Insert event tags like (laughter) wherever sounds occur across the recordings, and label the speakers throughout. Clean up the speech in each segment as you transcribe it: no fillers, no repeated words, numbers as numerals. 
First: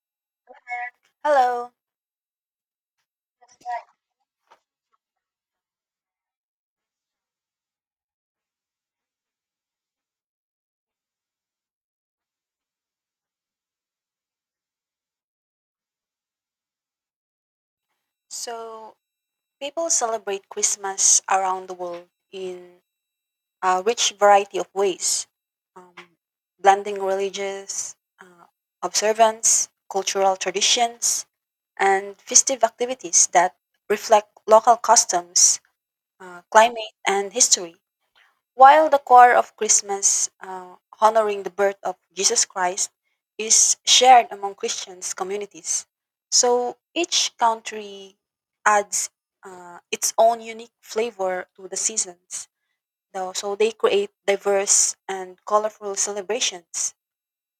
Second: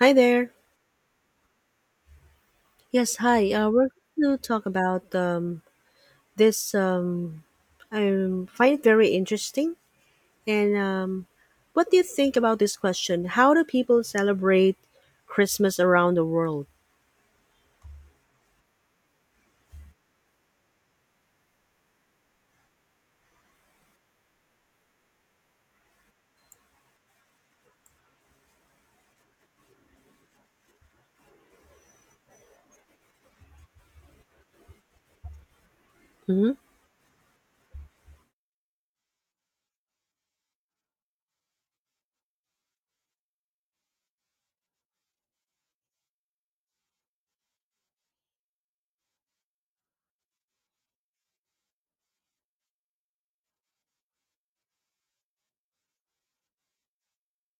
Speaker 1: Hi there.
Speaker 2: Hello.
Speaker 1: Yes, hi. We're going to talk about this. I find it very interesting. And what do you think about this question? How do people celebrate Christmas around the world?
Speaker 2: So, People celebrate Christmas around the world in a rich variety of ways, um, blending religious observance, cultural traditions, and festive activities that reflect local customs,
Speaker 1: hmm
Speaker 2: climate, and history. While the core of Christmas, honoring the birth of Jesus Christ, is shared among Christians communities, so each country adds its own unique flavor to the seasons. So they create diverse and colorful celebrations.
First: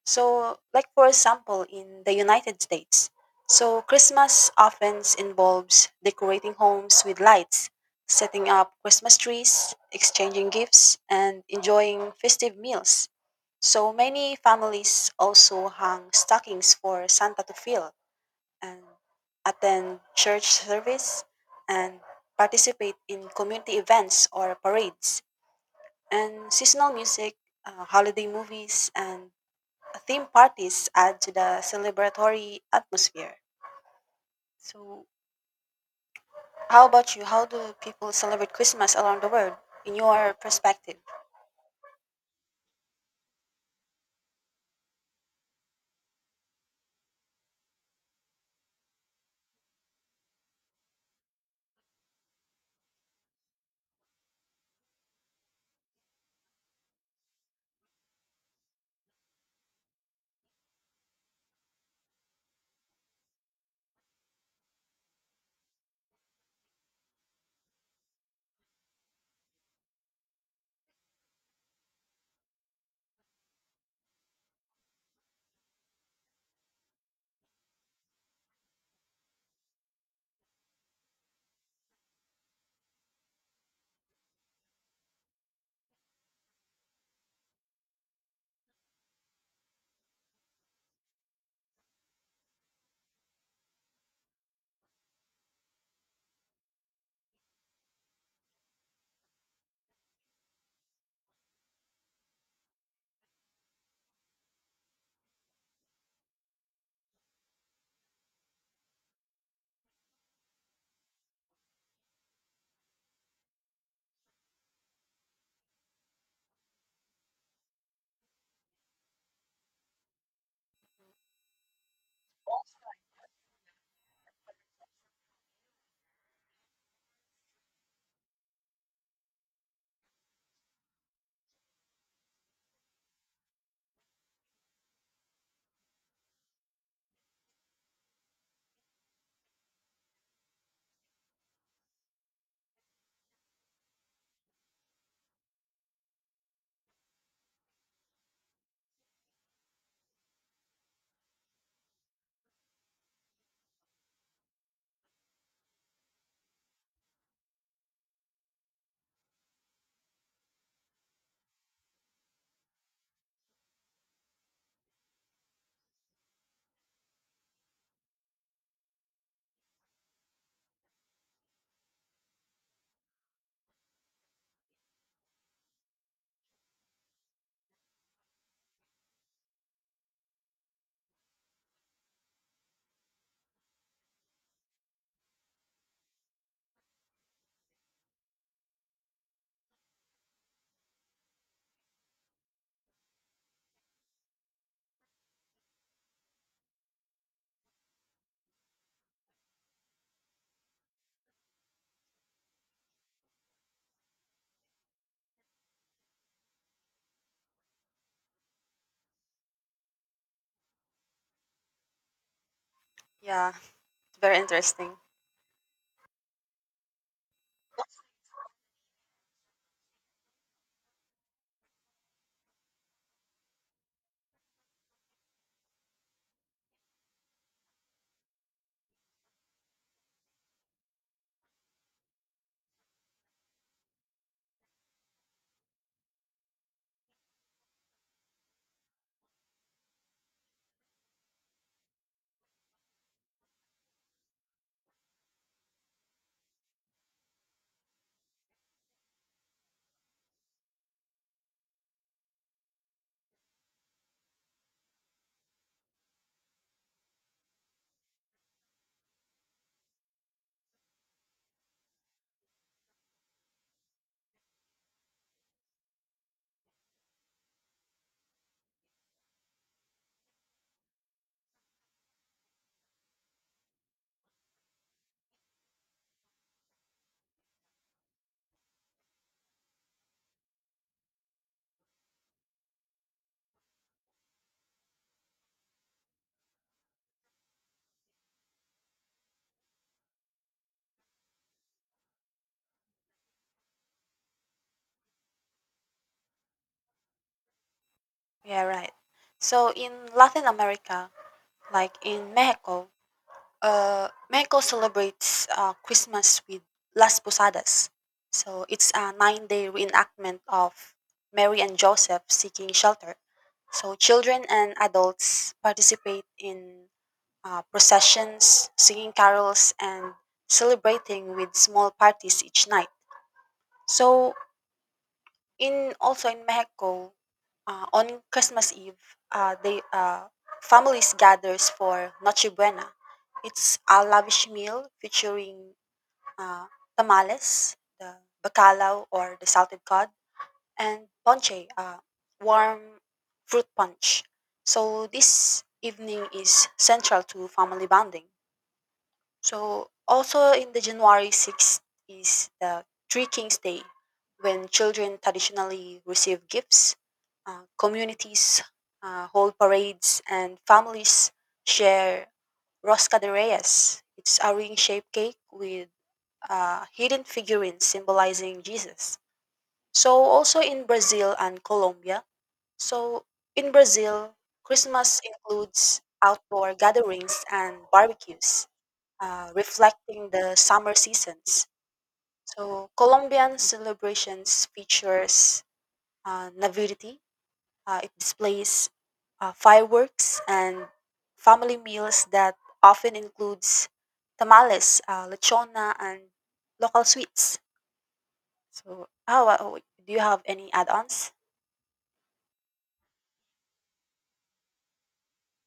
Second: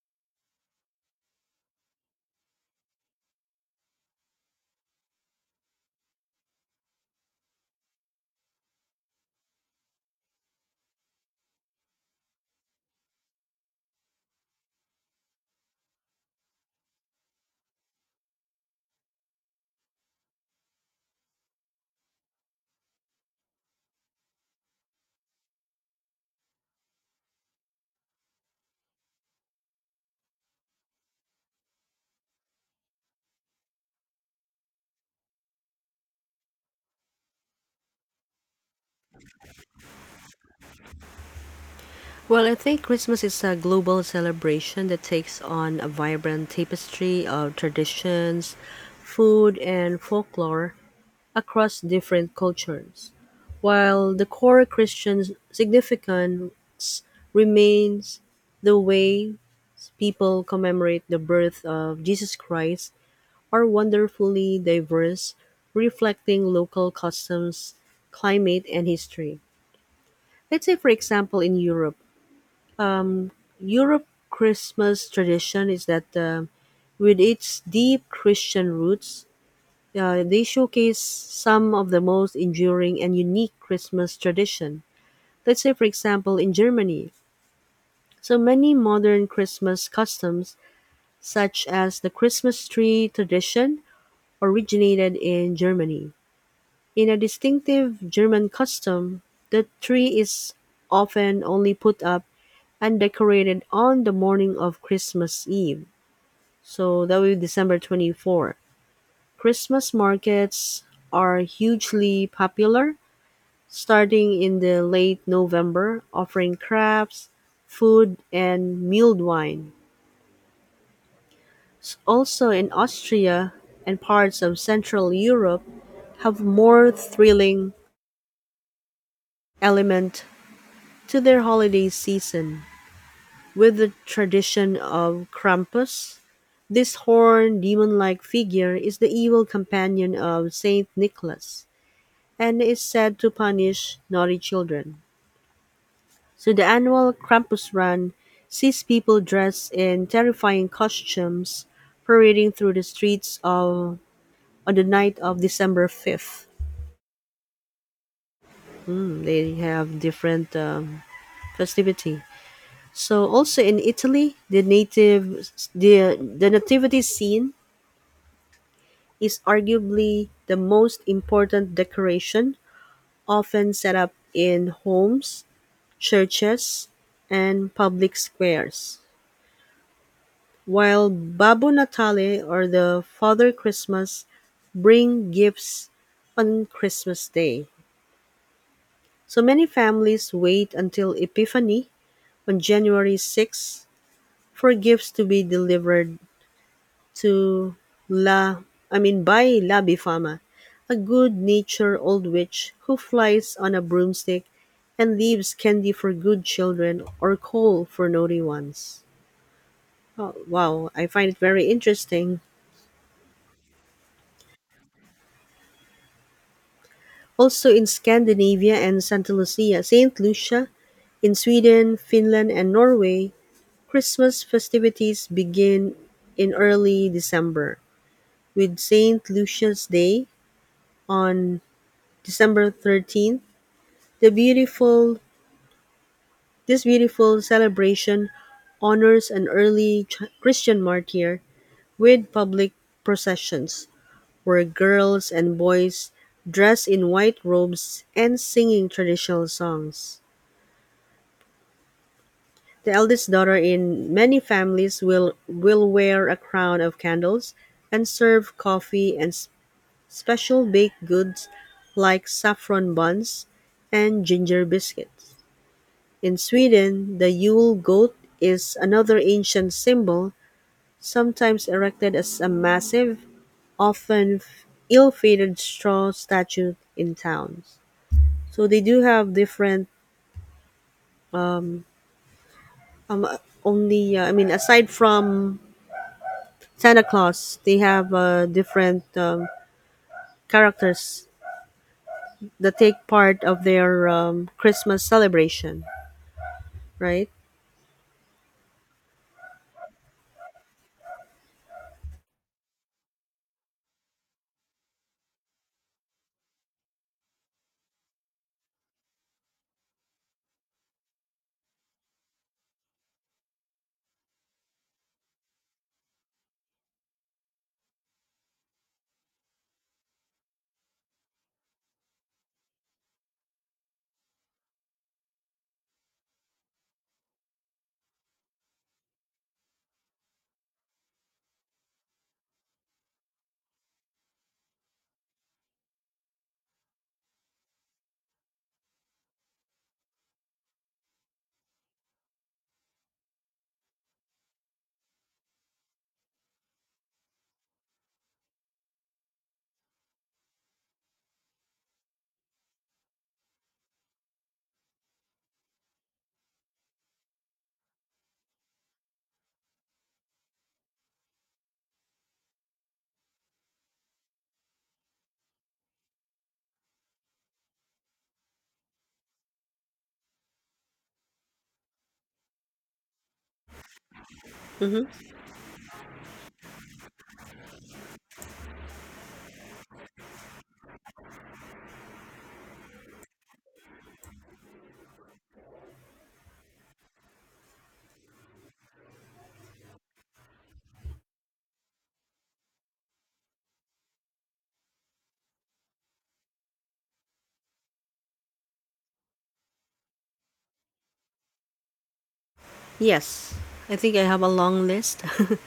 Speaker 2: So, like for example, in the United States, so Christmas often involves decorating homes with lights, setting up Christmas trees, exchanging gifts, and enjoying festive meals. So many families also hang stockings for Santa to fill and attend church service and participate in community events or parades and seasonal music, holiday movies, and theme parties add to the celebratory atmosphere. So, how about you? How do people celebrate Christmas around the world in your perspective?
Speaker 1: Well, I think Christmas is a global celebration that takes on a vibrant tapestry of traditions, food, and folklore across different cultures, while the core Christian significance remains the way people commemorate the birth of Jesus Christ are wonderfully diverse, reflecting local customs, climate, and history. Let's say, for example, in Europe, Christmas tradition is that with its deep Christian roots, they showcase some of the most enduring and unique Christmas tradition. Let's say, for example, in Germany, so many modern Christmas customs, such as the Christmas tree tradition, originated in Germany. In a distinctive German custom, the tree is often only put up and decorated on the morning of Christmas Eve. So that will be December 24. Christmas markets are hugely popular starting in the late November, offering crafts, food, and mulled wine. Also in Austria and parts of Central Europe have more thrilling element to their holiday season with the tradition of Krampus. This horned demon-like figure is the evil companion of Saint Nicholas and is said to punish naughty children. So the annual Krampus Run sees people dressed in terrifying costumes parading through the streets of on the night of December 5th. Mm, they have different festivity. So also in Italy, the native the nativity scene is arguably the most important decoration often set up in homes, churches, and public squares. While Babu Natale or the Father Christmas bring gifts on Christmas Day. So many families wait until Epiphany on January 6 for gifts to be delivered to La I mean by La Bifama, a good-natured old witch who flies on a broomstick and leaves candy for good children or coal for naughty ones. Oh, wow, I find it very interesting.
Speaker 2: Yeah, very interesting.
Speaker 1: Also in Scandinavia and Santa Lucia, Saint Lucia, in Sweden, Finland and Norway, Christmas festivities begin in early December, with Saint Lucia's Day on December 13th. The beautiful This beautiful celebration honors an early Christian martyr with public processions where girls and boys dress in white robes and singing traditional songs. The eldest daughter in many families will wear a crown of candles and serve coffee and special baked goods like saffron buns and ginger biscuits. In Sweden, the Yule goat is another ancient symbol, sometimes erected as a massive, often ill-fated straw statue in towns. So they do have different um, um only I mean aside from Santa Claus. They have different characters that take part of their Christmas celebration, right?
Speaker 2: Yeah, right. So, in Latin America, like in Mexico, Mexico celebrates Christmas with Las Posadas. So, it's a 9 day reenactment of Mary and Joseph seeking shelter. So children and adults participate in processions, singing carols, and celebrating with small parties each night. So in also in Mexico, on Christmas Eve, they families gathers for Noche Buena. It's a lavish meal featuring uh, tamales, the bacalao or the salted cod, and ponche, warm fruit punch. So this evening is central to family bonding. So also in the January 6th is the Three Kings Day when children traditionally receive gifts, communities hold parades, and families share rosca de reyes. It's a ring-shaped cake with hidden figurines symbolizing Jesus. So also in Brazil and Colombia. So in Brazil,
Speaker 1: hmm
Speaker 2: Christmas includes outdoor gatherings and barbecues reflecting the summer seasons. So Colombian celebrations features navidity. It displays fireworks and family meals that often includes tamales, lechona, and local sweets. So, do you have any add-ons?
Speaker 1: Yes, I think I have a long list. (laughs)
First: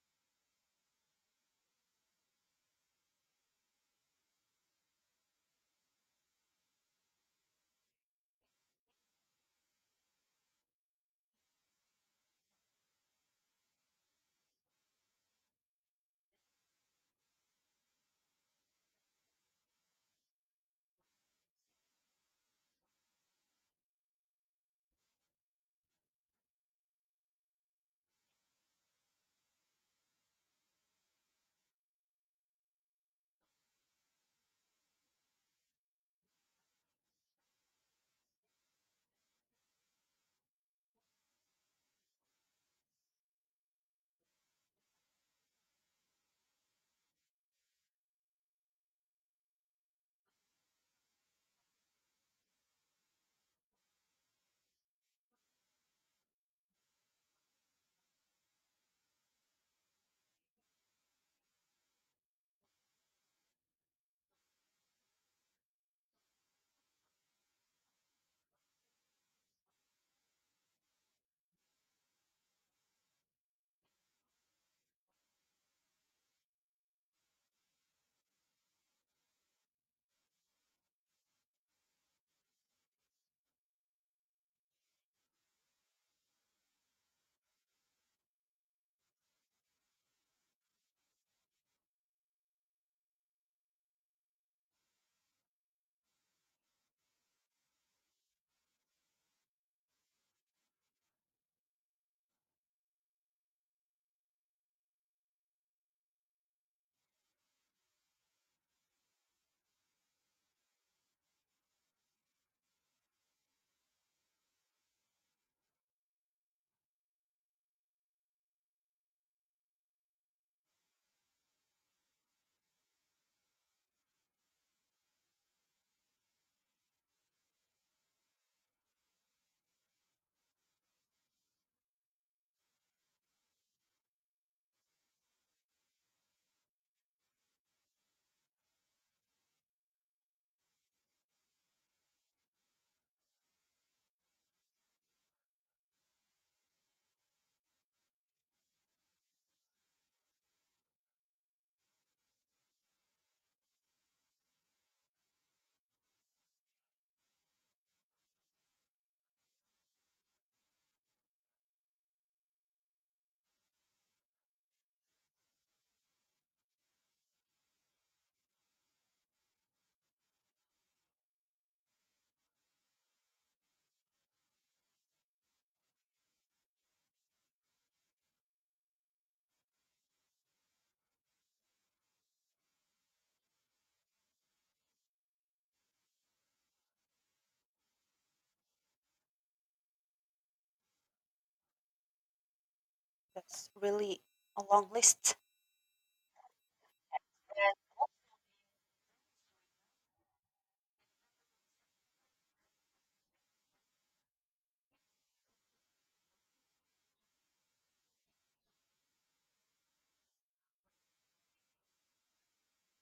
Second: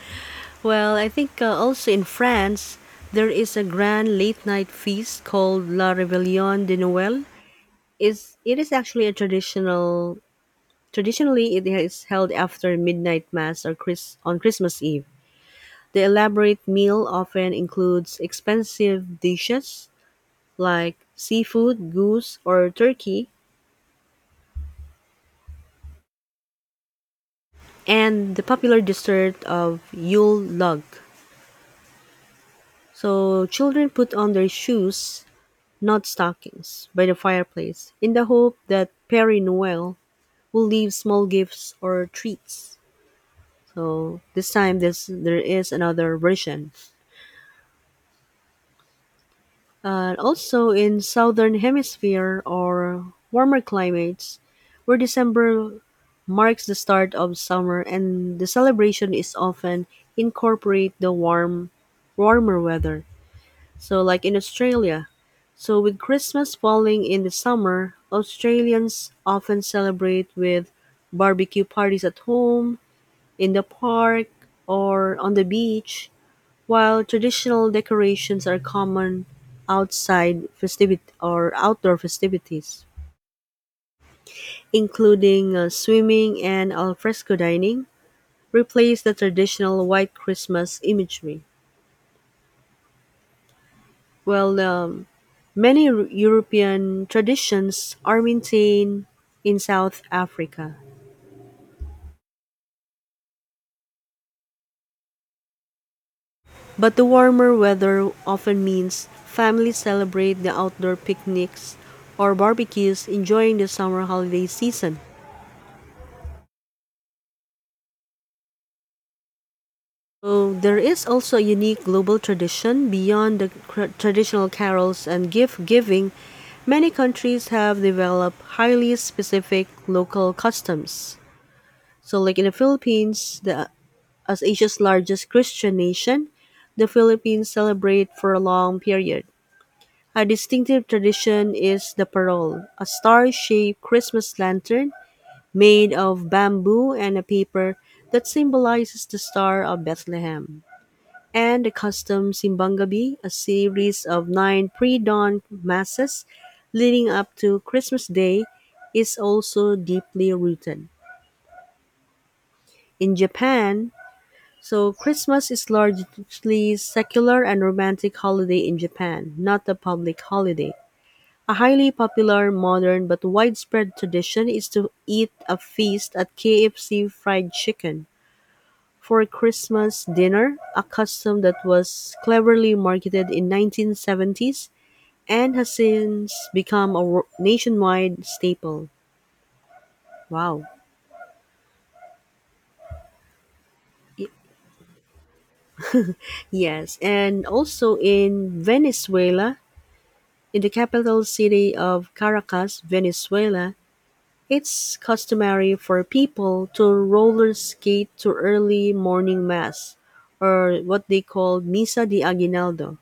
Speaker 1: Well, I think also in France there is a grand late night feast called La Réveillon de Noël. Is it is actually a traditional Traditionally it is held after midnight mass or on Christmas Eve. The elaborate meal often includes expensive dishes like seafood, goose, or turkey, and the popular dessert of Yule log. So, children put on their shoes, not stockings, by the fireplace in the hope that Perry Noël will leave small gifts or treats. So, there is another version. And also in southern hemisphere or warmer climates, where December marks the start of summer and the celebration is often incorporate the warmer weather. So like in Australia. So with Christmas falling in the summer, Australians often celebrate with barbecue parties at home, in the park, or on the beach while traditional decorations are common outside festivit or outdoor festivities, including swimming and alfresco dining, replace the traditional white Christmas imagery. Well, many European traditions are maintained in South Africa, but the warmer weather often means families celebrate the outdoor picnics or barbecues, enjoying the summer holiday season. So there is also a unique global tradition beyond the traditional carols and gift giving. Many countries have developed highly specific local customs. So, like in the Philippines, as Asia's largest Christian nation, the Philippines celebrate for a long period. A distinctive tradition is the parol, a star-shaped Christmas lantern made of bamboo and a paper that symbolizes the star of Bethlehem and the custom Simbangabi, a series of nine pre dawn masses leading up to Christmas Day, is also deeply rooted. In Japan, so Christmas is largely secular and romantic holiday in Japan, not a public holiday. A highly popular, modern, but widespread tradition is to eat a feast at KFC fried chicken for Christmas dinner, a custom that was cleverly marketed in 1970s and has since become a nationwide staple. Wow.
Speaker 2: That's really
Speaker 1: Y-
Speaker 2: a long list.
Speaker 1: Yes, and also in Venezuela, in the capital city of Caracas, Venezuela, it's customary for people to roller skate to early morning mass or what they call Misa de Aguinaldo.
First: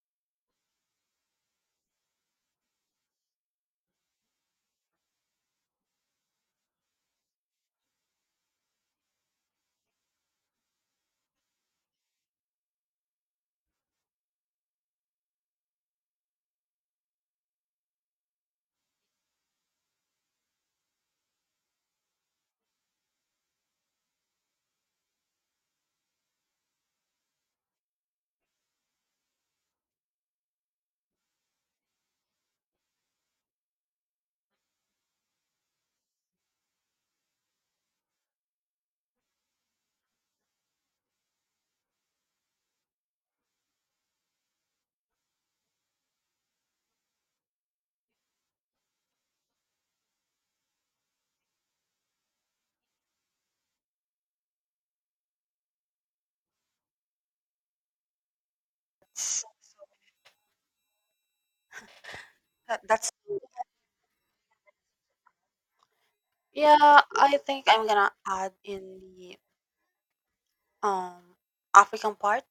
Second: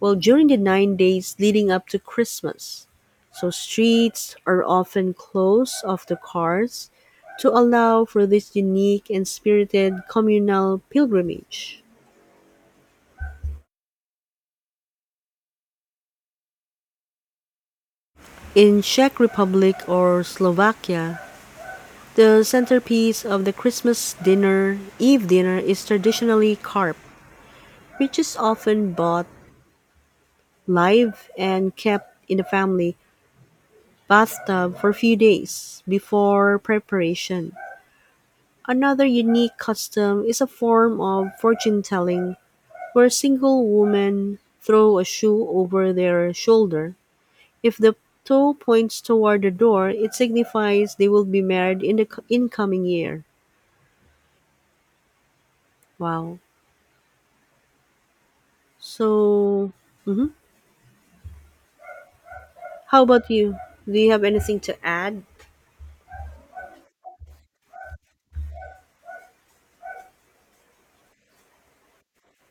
Speaker 1: Well, during the 9 days leading up to Christmas, so streets are often closed off to cars to allow for this unique and spirited communal pilgrimage. In Czech Republic or Slovakia, the centerpiece of the Christmas dinner, Eve dinner, is traditionally carp, which is often bought live and kept in the family bathtub for a few days before preparation. Another unique custom is a form of fortune telling where single women throw a shoe over their shoulder. If the toe points toward the door, it signifies they will be married in the incoming year. Wow.
Speaker 2: That's,
Speaker 1: So, mhm.
Speaker 2: that-
Speaker 1: How
Speaker 2: that's
Speaker 1: about you? Do you have anything to add?
Speaker 2: yeah. I think I'm gonna add in the um African part,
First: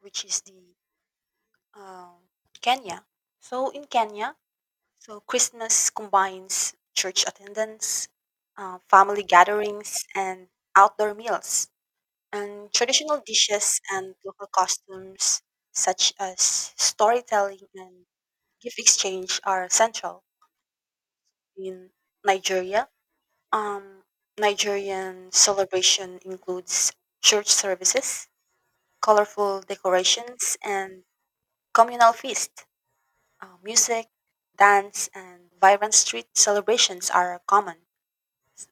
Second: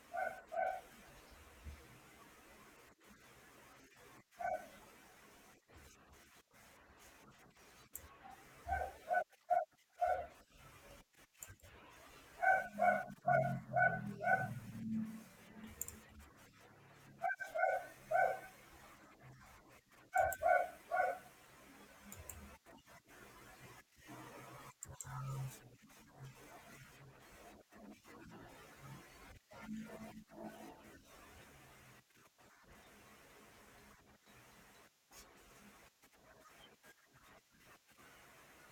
Speaker 2: which is the Um, Kenya. So in Kenya, so Christmas combines church attendance, family gatherings, and outdoor meals, and traditional dishes and local costumes such as storytelling and gift exchange are central. In Nigeria, um, Nigerian celebration includes church services, colorful decorations, and communal feast. Music, dance, and vibrant street celebrations are common.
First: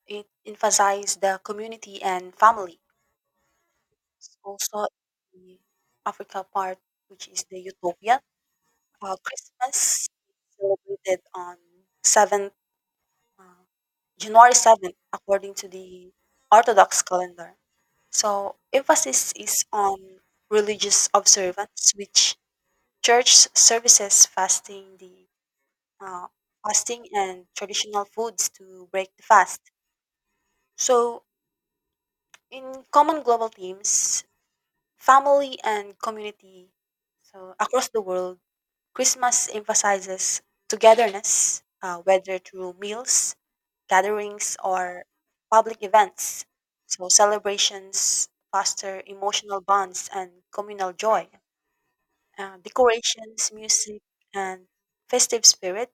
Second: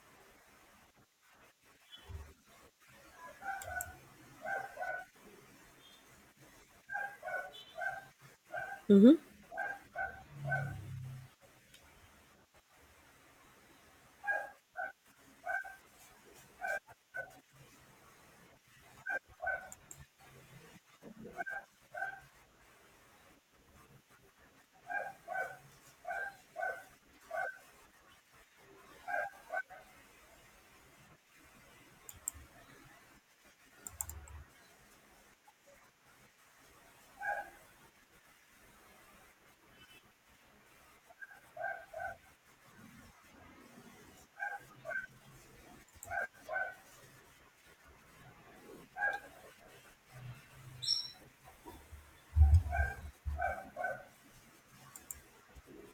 Speaker 2: It emphasizes the community and family. Also, the Africa part, which is the Utopia,
Speaker 1: Mm-hmm.
Speaker 2: Christmas is celebrated on 7th, uh, January 7th, according to the Orthodox calendar. So, emphasis is on religious observance, which church services, fasting, the uh, fasting and traditional foods to break the fast. So, in common global themes, family and community. So, across the world, Christmas emphasizes togetherness, whether through meals, gatherings, or public events. So, celebrations foster emotional bonds and communal joy. Decorations, music, and festive spirit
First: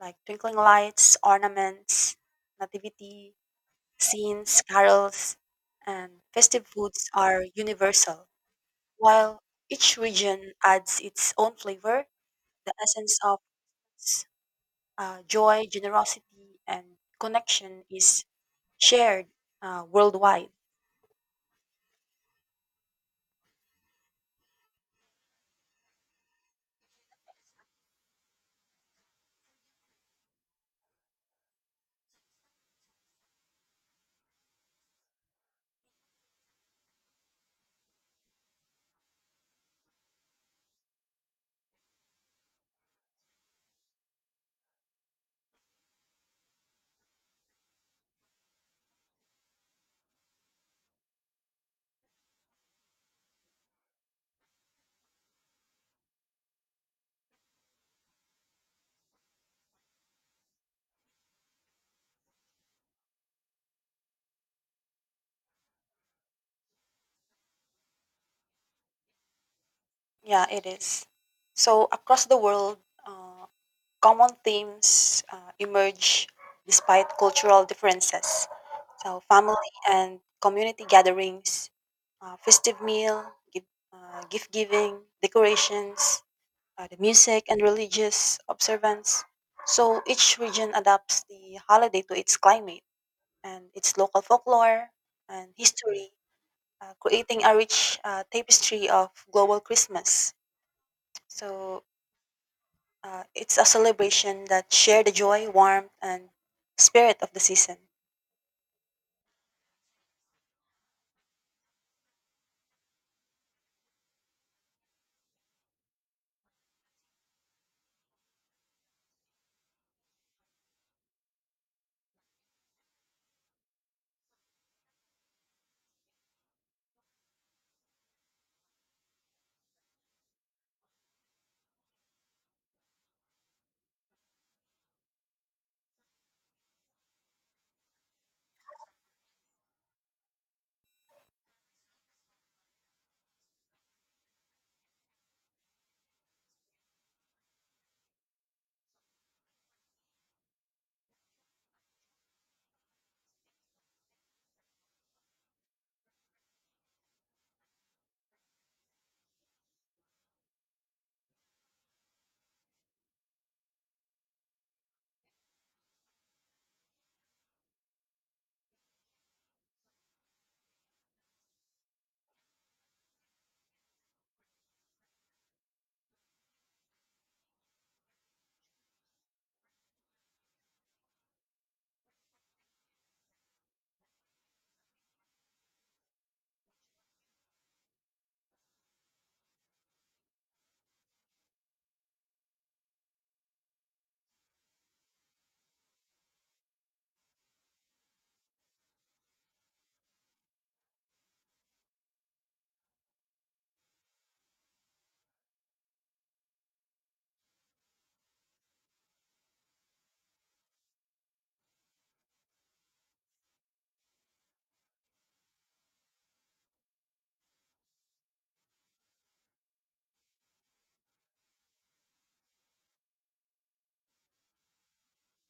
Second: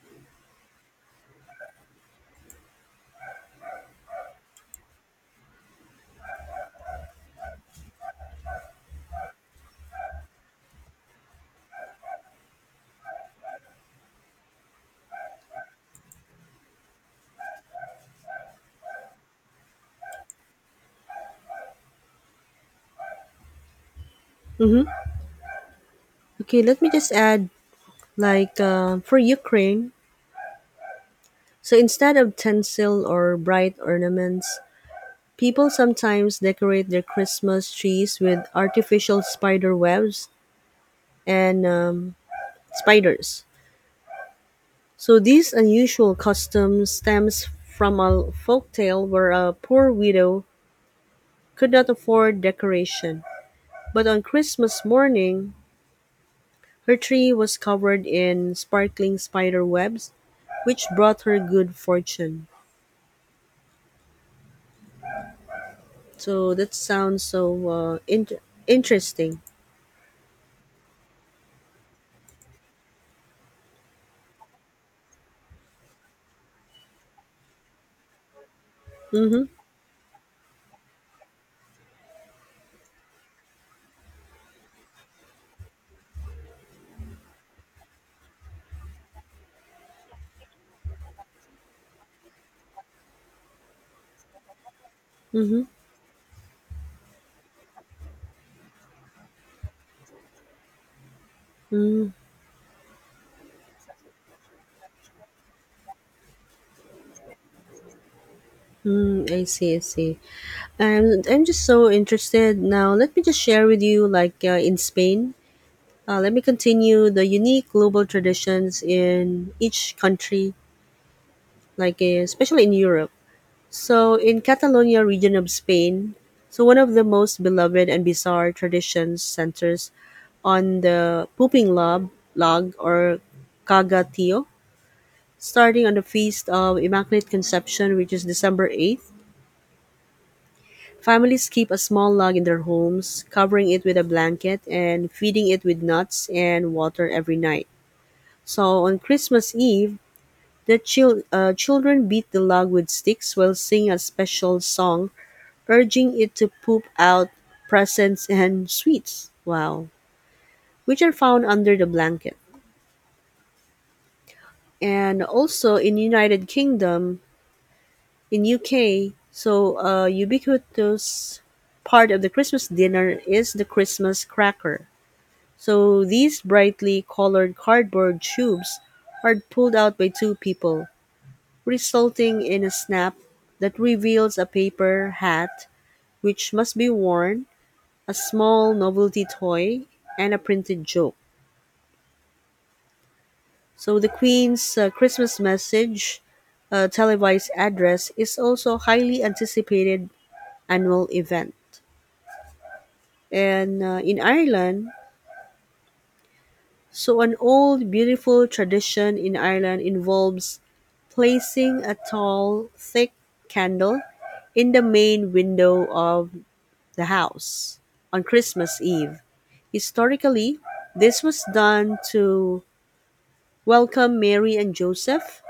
Speaker 2: like twinkling lights, ornaments, nativity scenes, carols, and festive foods are universal. While each region adds its own flavor, the essence of joy, generosity, and connection is shared worldwide.
Speaker 1: Okay, let me just add like for Ukraine. So instead of tinsel or bright ornaments, people sometimes decorate their Christmas trees with artificial spider webs and spiders. So this unusual custom stems from a folk tale where a poor widow could not afford decoration, but on Christmas morning, her tree was covered in sparkling spider webs, which brought her good fortune. So that sounds so interesting.
Speaker 2: Yeah, it is. So, across the world, uh, common themes emerge despite cultural differences. So
Speaker 1: Mm-hmm.
Speaker 2: family and community gatherings, uh, festive meal, gift, gift giving, decorations, the music and religious observance. So each region adapts the holiday to its climate and its local folklore and
Speaker 1: Mm-hmm.
Speaker 2: history, creating a rich tapestry of global Christmas. So
Speaker 1: Mm-hmm.
Speaker 2: it's a celebration that share the joy, warmth, and spirit of the season.
Speaker 1: Mm-hmm. I see. I see. I'm just so interested now. Let me just share with you, like in Spain, let me continue the unique global traditions in each country, like especially in Europe. So, in Catalonia region of Spain, so one of the most beloved and bizarre traditions centers on the pooping log, or cagatío, starting on the feast of Immaculate Conception, which is December 8th. Families keep a small log in their homes, covering it with a blanket and feeding it with nuts and water every night. So on Christmas Eve, children beat the log with sticks while singing a special song, urging it to poop out presents and sweets. Wow. Which are found under the blanket. And also in United Kingdom, in UK, so ubiquitous part of the Christmas dinner is the Christmas cracker. So these brightly colored cardboard tubes are pulled out by two people, resulting in a snap that reveals a paper hat which must be worn, a small novelty toy, and a printed joke. So the Queen's Christmas message, televised address, is also a highly anticipated annual event. And in Ireland, so an old, beautiful tradition in Ireland involves placing a tall, thick candle in the main window of the house on Christmas Eve. Historically, this was done to welcome Mary and Joseph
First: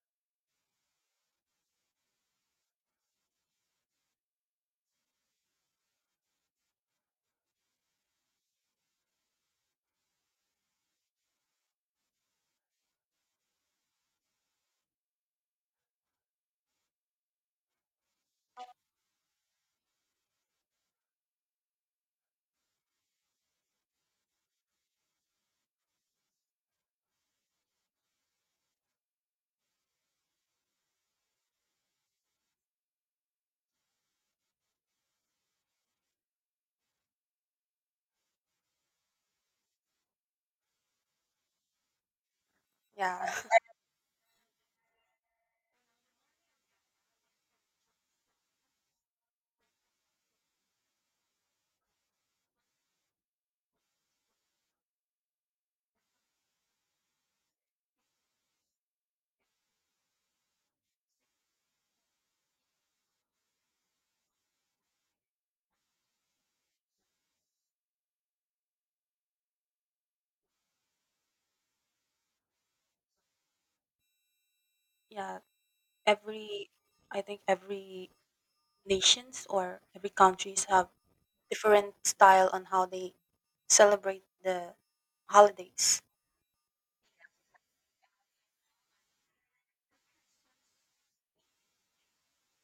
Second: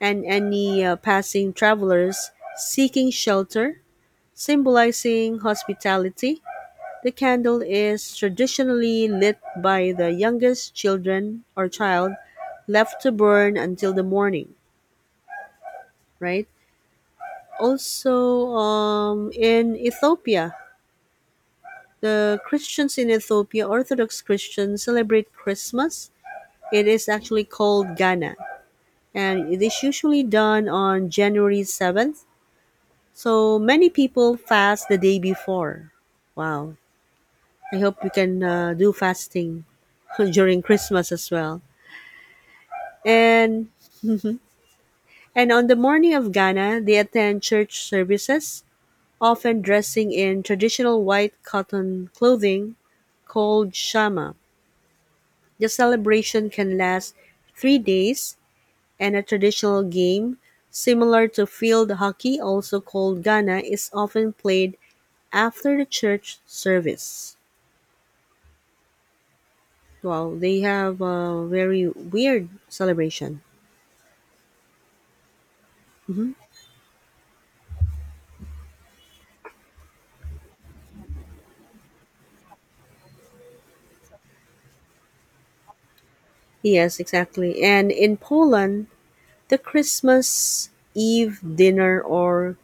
Speaker 1: and any passing travelers seeking shelter, symbolizing hospitality. The candle is traditionally lit by the youngest children or child left to burn until the morning, right? Also, in Ethiopia, the Christians in Ethiopia, Orthodox Christians, celebrate Christmas. It is actually called Ghana, and it is usually done on January 7th. So many people fast the day before. Wow. I hope we can do fasting (laughs) during Christmas as well.
Speaker 2: Yeah.
Speaker 1: And (laughs) and on the morning of Ghana, they attend church services, often dressing in traditional white cotton clothing called shama. The celebration can last 3 days, and a traditional game similar to field hockey, also called Ghana, is often played after the church service. Wow, they have a very weird celebration.
Speaker 2: (laughs) Yeah. every I think every nations or every countries have different style on how they celebrate the holidays.
Speaker 1: Yes, exactly. And in Poland, the Christmas Eve dinner or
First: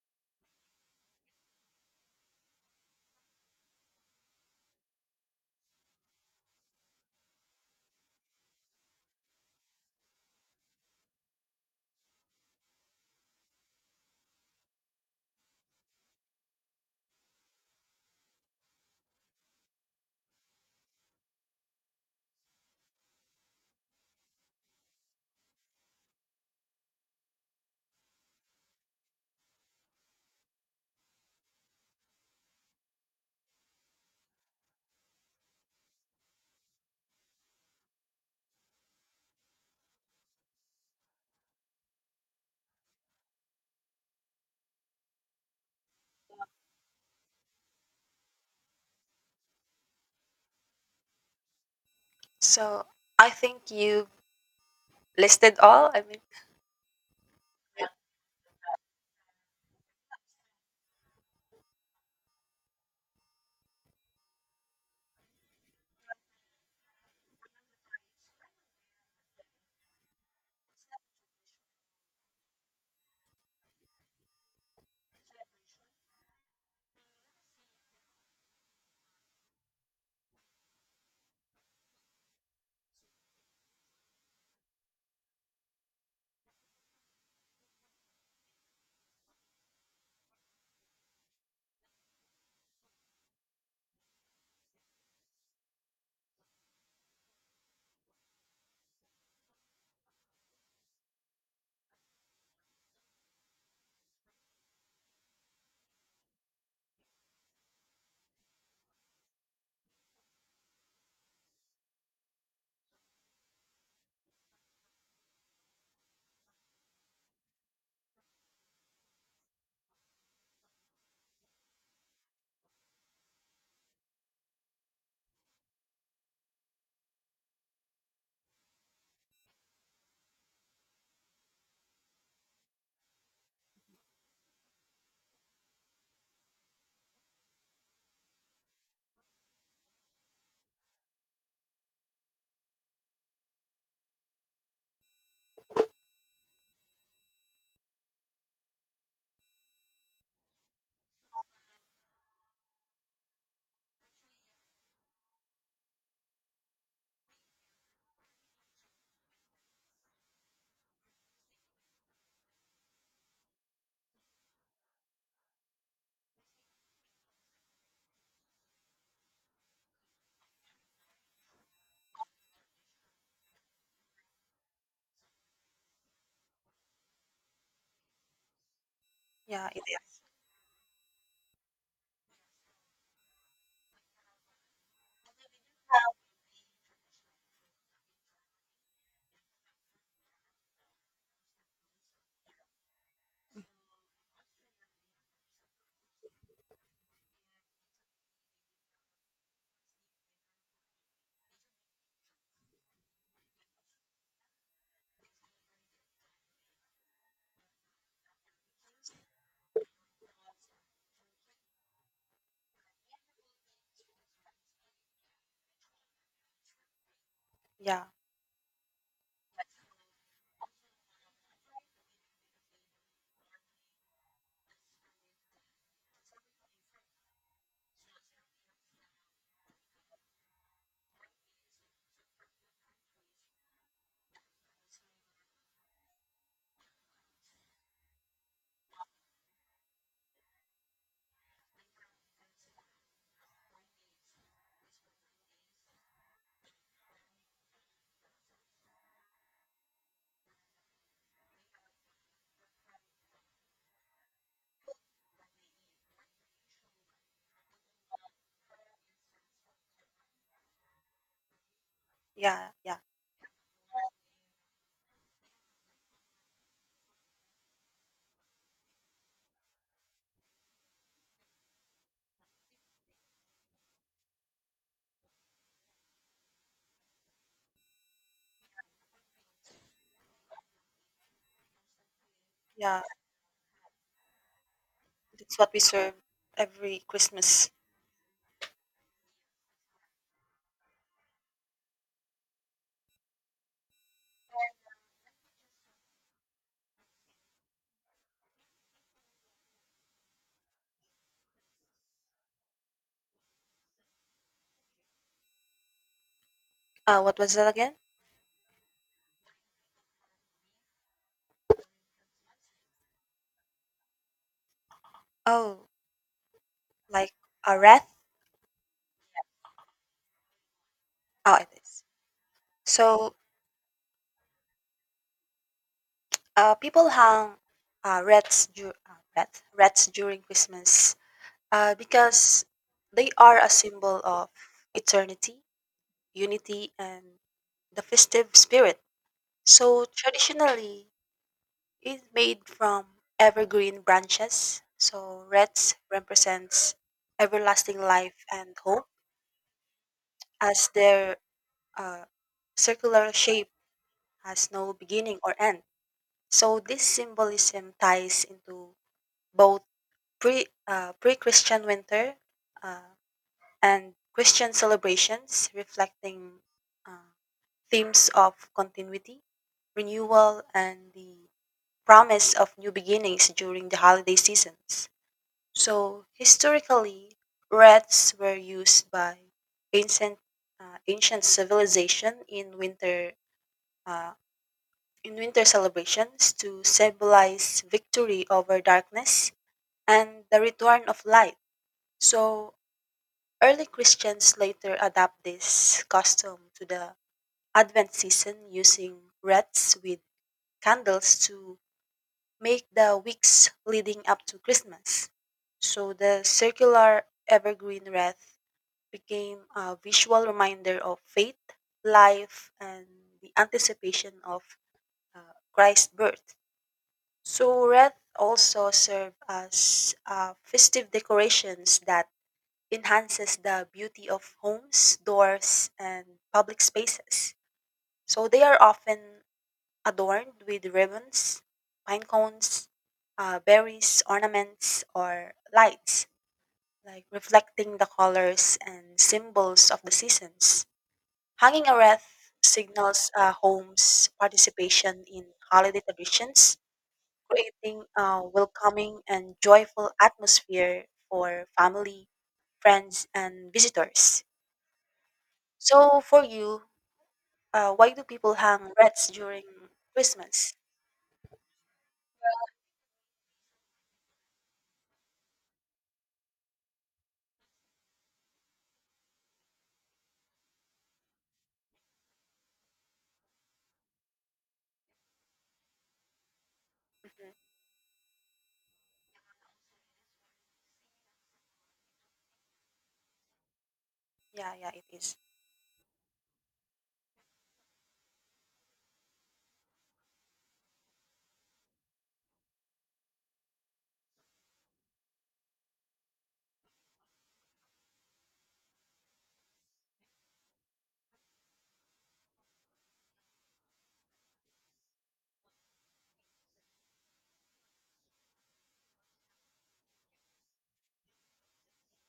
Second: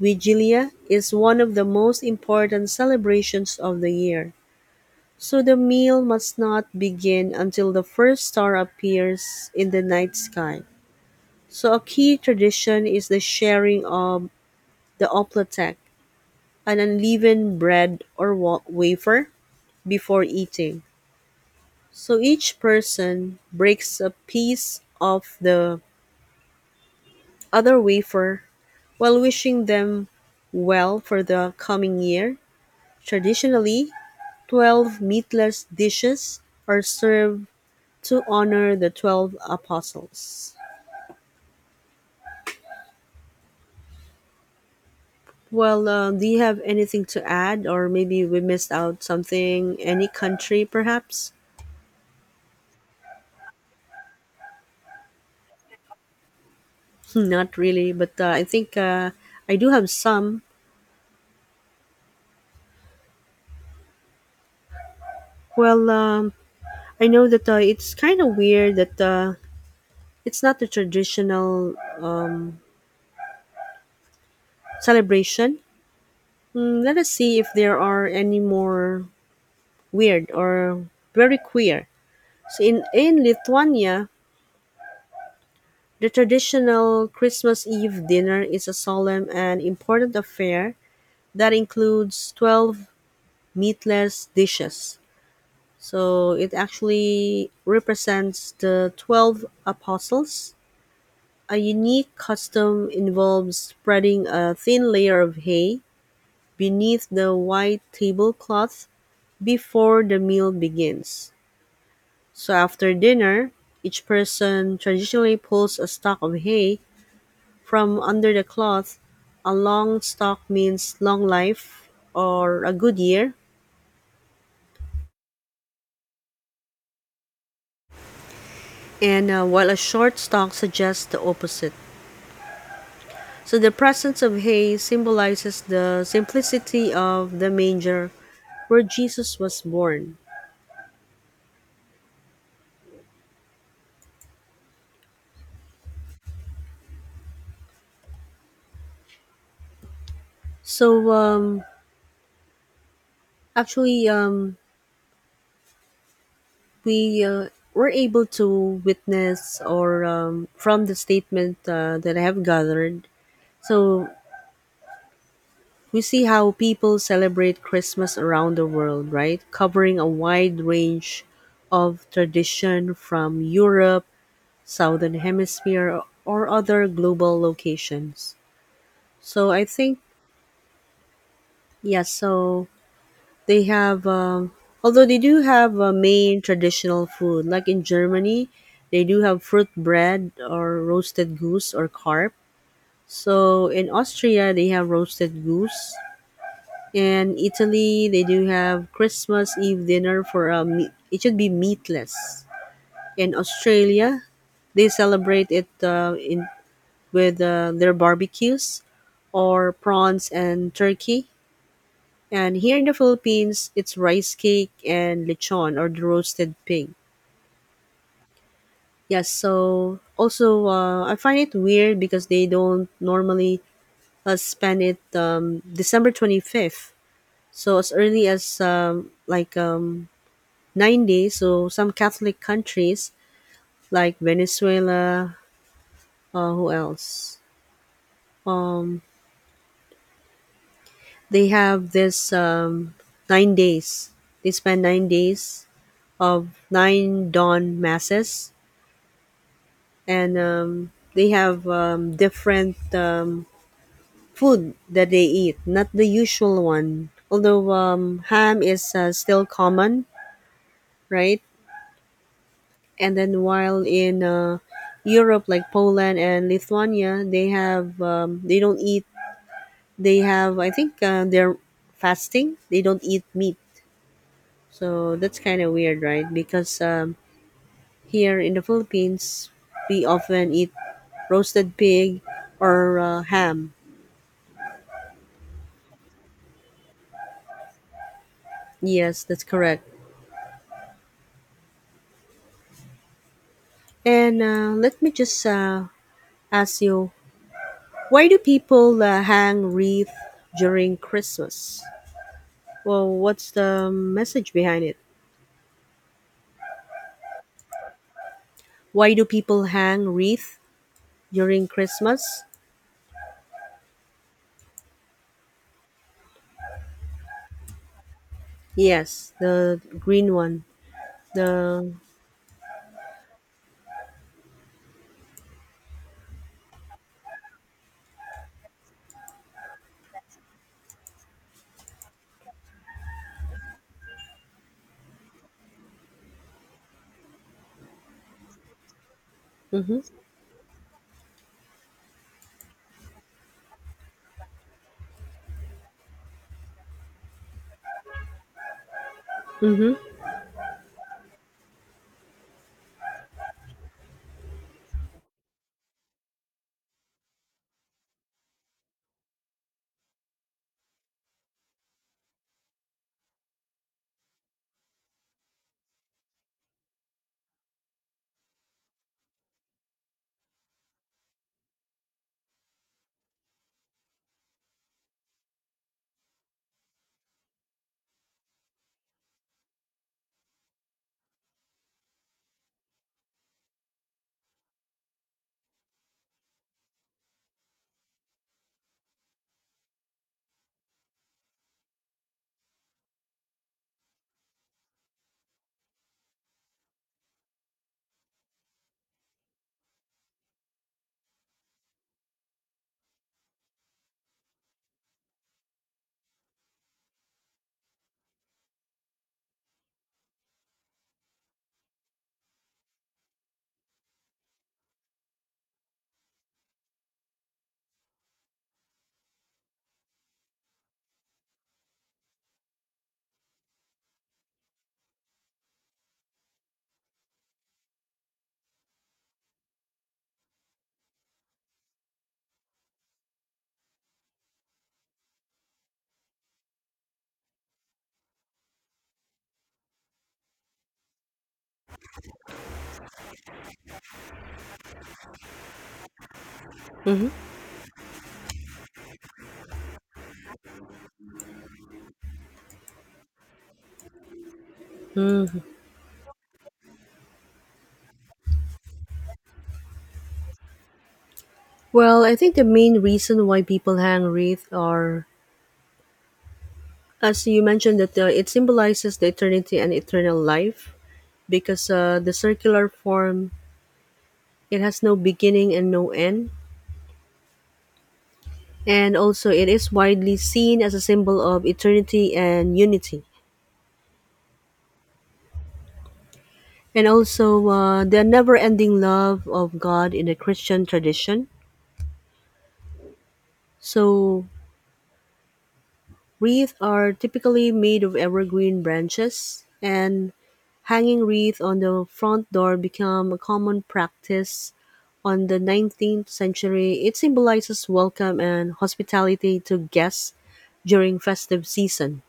Speaker 1: "vigilia" is one of the most important celebrations of the year, so the meal must not begin until the first star appears in the night sky. So a key tradition is the sharing of the oplatek, an unleavened bread or wafer, before eating. So each person breaks a piece of the other wafer while wishing them well for the coming year. Traditionally, 12 meatless dishes are served to honor the 12 apostles. Well, do you have anything to add, or maybe we missed out something? Any country, perhaps?
Speaker 2: So I think you listed all. I mean,
Speaker 1: (laughs) Not
Speaker 2: yeah,
Speaker 1: really, but I think I do have some. Well, I know that it's kind of weird that it's not a traditional celebration. Mm, let us see if there are any more weird or very queer. So in Lithuania, the traditional Christmas Eve dinner is a solemn and important affair that includes 12 meatless dishes. So it actually represents the 12 apostles. A unique custom involves spreading a thin layer of hay beneath the white tablecloth before the meal begins. So after dinner, each person traditionally pulls a stalk of hay from under the cloth. A long stalk means long life or a good year, and while a short stalk suggests the opposite. So the presence of hay symbolizes the simplicity of the manger where Jesus was born. So actually, we were able to witness, or from the statement that I have gathered. So we see how people celebrate Christmas around the world, right? Covering a wide range of tradition from Europe, Southern Hemisphere, or other global locations. So I
Speaker 2: yeah, it
Speaker 1: think,
Speaker 2: is.
Speaker 1: yeah, so they have, although they do have a main traditional food, like in Germany, they do have fruit bread or roasted goose or carp. So in Austria, they have roasted goose. In Italy, they do have Christmas Eve dinner for a meat. It should be meatless. In Australia, they celebrate it in with their barbecues or prawns and turkey. And here in the Philippines, it's rice cake and lechon or the roasted pig.
Speaker 2: Yeah,
Speaker 1: Yes, so also I find it weird because they don't normally spend it December 25th. So as early as 90, so some Catholic countries like Venezuela, who else, um, they have this, 9 days, they spend 9 days of nine dawn masses, and they have, different, food that they eat, not the usual one, although ham is still common, right?
Speaker 2: yeah, yeah,
Speaker 1: And then while in uh, Europe, like Poland and Lithuania, they have, they don't eat. They have, I think they're fasting. They don't eat meat, so that's kind of weird, right? Because here in the Philippines, we often eat roasted pig or
Speaker 2: yeah.
Speaker 1: ham.
Speaker 2: That's what we serve every Christmas.
Speaker 1: Yes, that's correct. And let me just ask you, why do people hang wreath during Christmas? Well, what's the message behind it?
Speaker 2: What was that again?
Speaker 1: Why do people hang wreath during Christmas?
Speaker 2: Oh, like a wreath.
Speaker 1: Yes, the green one.
Speaker 2: Oh, it
Speaker 1: The
Speaker 2: is. So, people hang wreaths during Christmas. Because they are a symbol of eternity, unity, and the festive spirit.
Speaker 1: mhm,
Speaker 2: So traditionally, it's made from evergreen branches. So reds represents everlasting life and hope,
Speaker 1: mhm,
Speaker 2: as their uh, circular shape has no beginning or end. So this symbolism ties into both pre Christian winter. Uh, and Christian celebrations reflecting uh, themes of continuity, renewal, and the promise of new beginnings during the holiday seasons. So, historically, wreaths were used by ancient ancient civilization uh, in winter celebrations to symbolize victory over darkness and the return of light. So, early Christians later adapt this custom to the Advent season using wreaths with candles to make the weeks leading up to Christmas. So the circular evergreen wreath became a visual reminder of faith, life, and the anticipation of uh, Christ's birth. So wreath also serve as festive decorations that enhances the beauty of homes, doors, and public spaces. So they are often adorned with ribbons, pine cones, berries, ornaments, or lights, like reflecting the colors and symbols of the seasons. Hanging a wreath signals a home's participation in holiday traditions,
Speaker 1: mhm.
Speaker 2: creating a welcoming and joyful atmosphere for family, friends, and visitors.
Speaker 1: Mm.
Speaker 2: So for you, why do people hang wreaths during Christmas?
Speaker 1: Well, I think the main reason why people hang wreath are, as you mentioned, that it symbolizes the eternity and eternal life because the circular form, it has no beginning and no end,
Speaker 2: Mhm.
Speaker 1: and also it is widely seen as a symbol of eternity and unity,
Speaker 2: Yeah, yeah, it is.
Speaker 1: and also the never-ending love of God in the Christian tradition. So, wreaths are typically made of evergreen branches, and hanging wreath on the front door became a common practice on the 19th century. It symbolizes welcome and hospitality to guests during festive season.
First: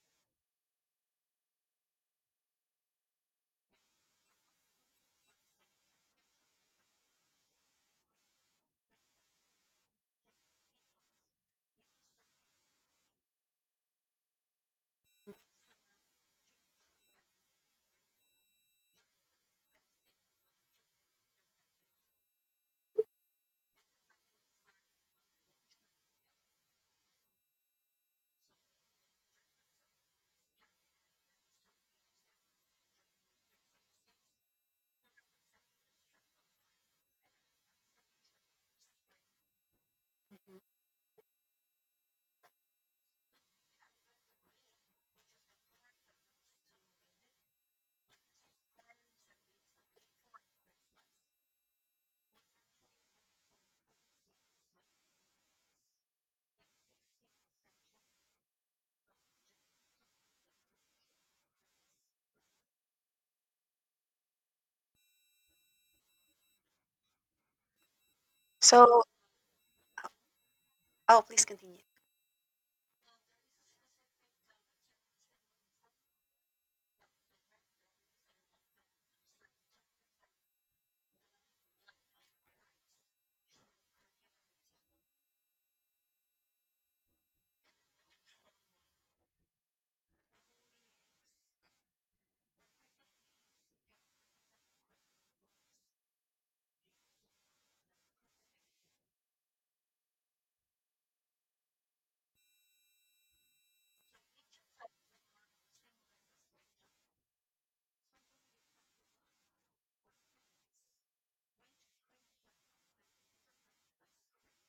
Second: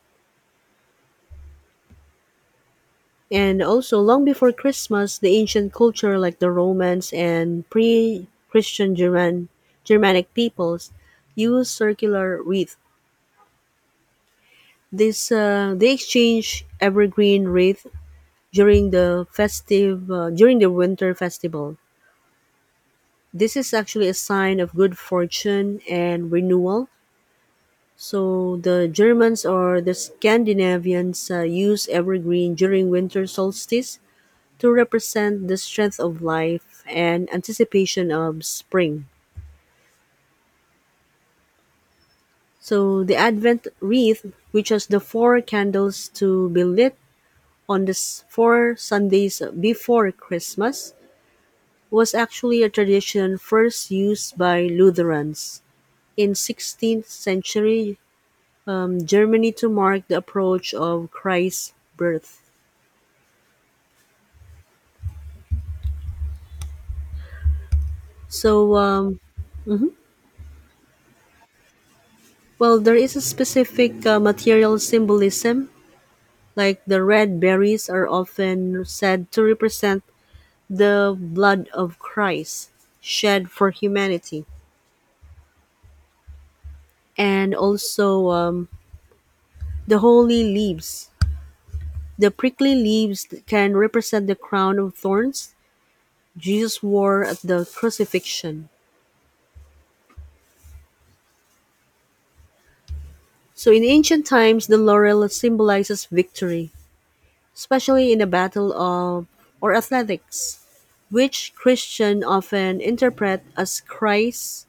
Speaker 1: And also, long before Christmas, the ancient culture like the Romans and pre-Christian German Germanic peoples used circular wreath. This They exchange evergreen wreath during the winter festival. This is actually a sign of good fortune and renewal. So the Germans or the Scandinavians use evergreen during winter solstice to represent the strength of life and anticipation of spring.
Speaker 2: Mhm.
Speaker 1: So the Advent wreath, which has the four candles to be lit on the four Sundays before Christmas, was actually a tradition first used by Lutherans in 16th century Germany to mark the approach of Christ's birth. So,
Speaker 2: So,
Speaker 1: um, mhm.
Speaker 2: oh, please continue.
Speaker 1: Well, there is a specific material symbolism, like the red berries are often said to represent the blood of Christ shed for humanity, and also the holy leaves. The prickly leaves can represent the crown of thorns Jesus wore at the crucifixion. So in ancient times, the laurel symbolizes victory, especially in a battle of or athletics, which Christians often interpret as Christ's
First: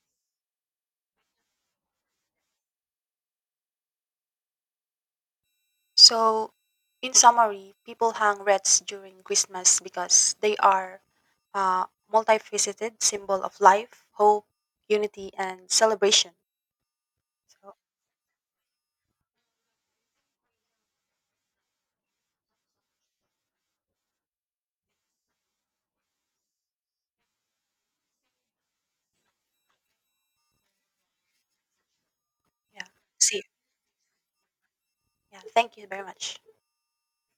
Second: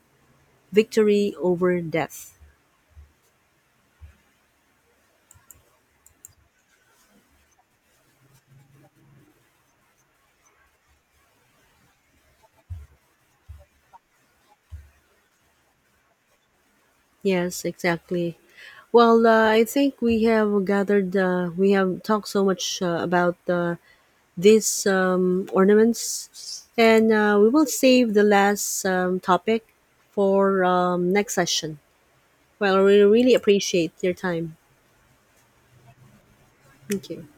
Speaker 1: victory over death.
Speaker 2: So, in summary, people hang wreaths during Christmas because they are uh, multifaceted symbol of life, hope, unity, and celebration.
Speaker 1: Yes,
Speaker 2: So,
Speaker 1: exactly. Well, I think we have gathered, we have talked so much about these ornaments, and we will save the last topic for next session. Well,
Speaker 2: yeah,
Speaker 1: we really
Speaker 2: see you.
Speaker 1: appreciate your time.
Speaker 2: Yeah, thank you very much.
Speaker 1: Thank you.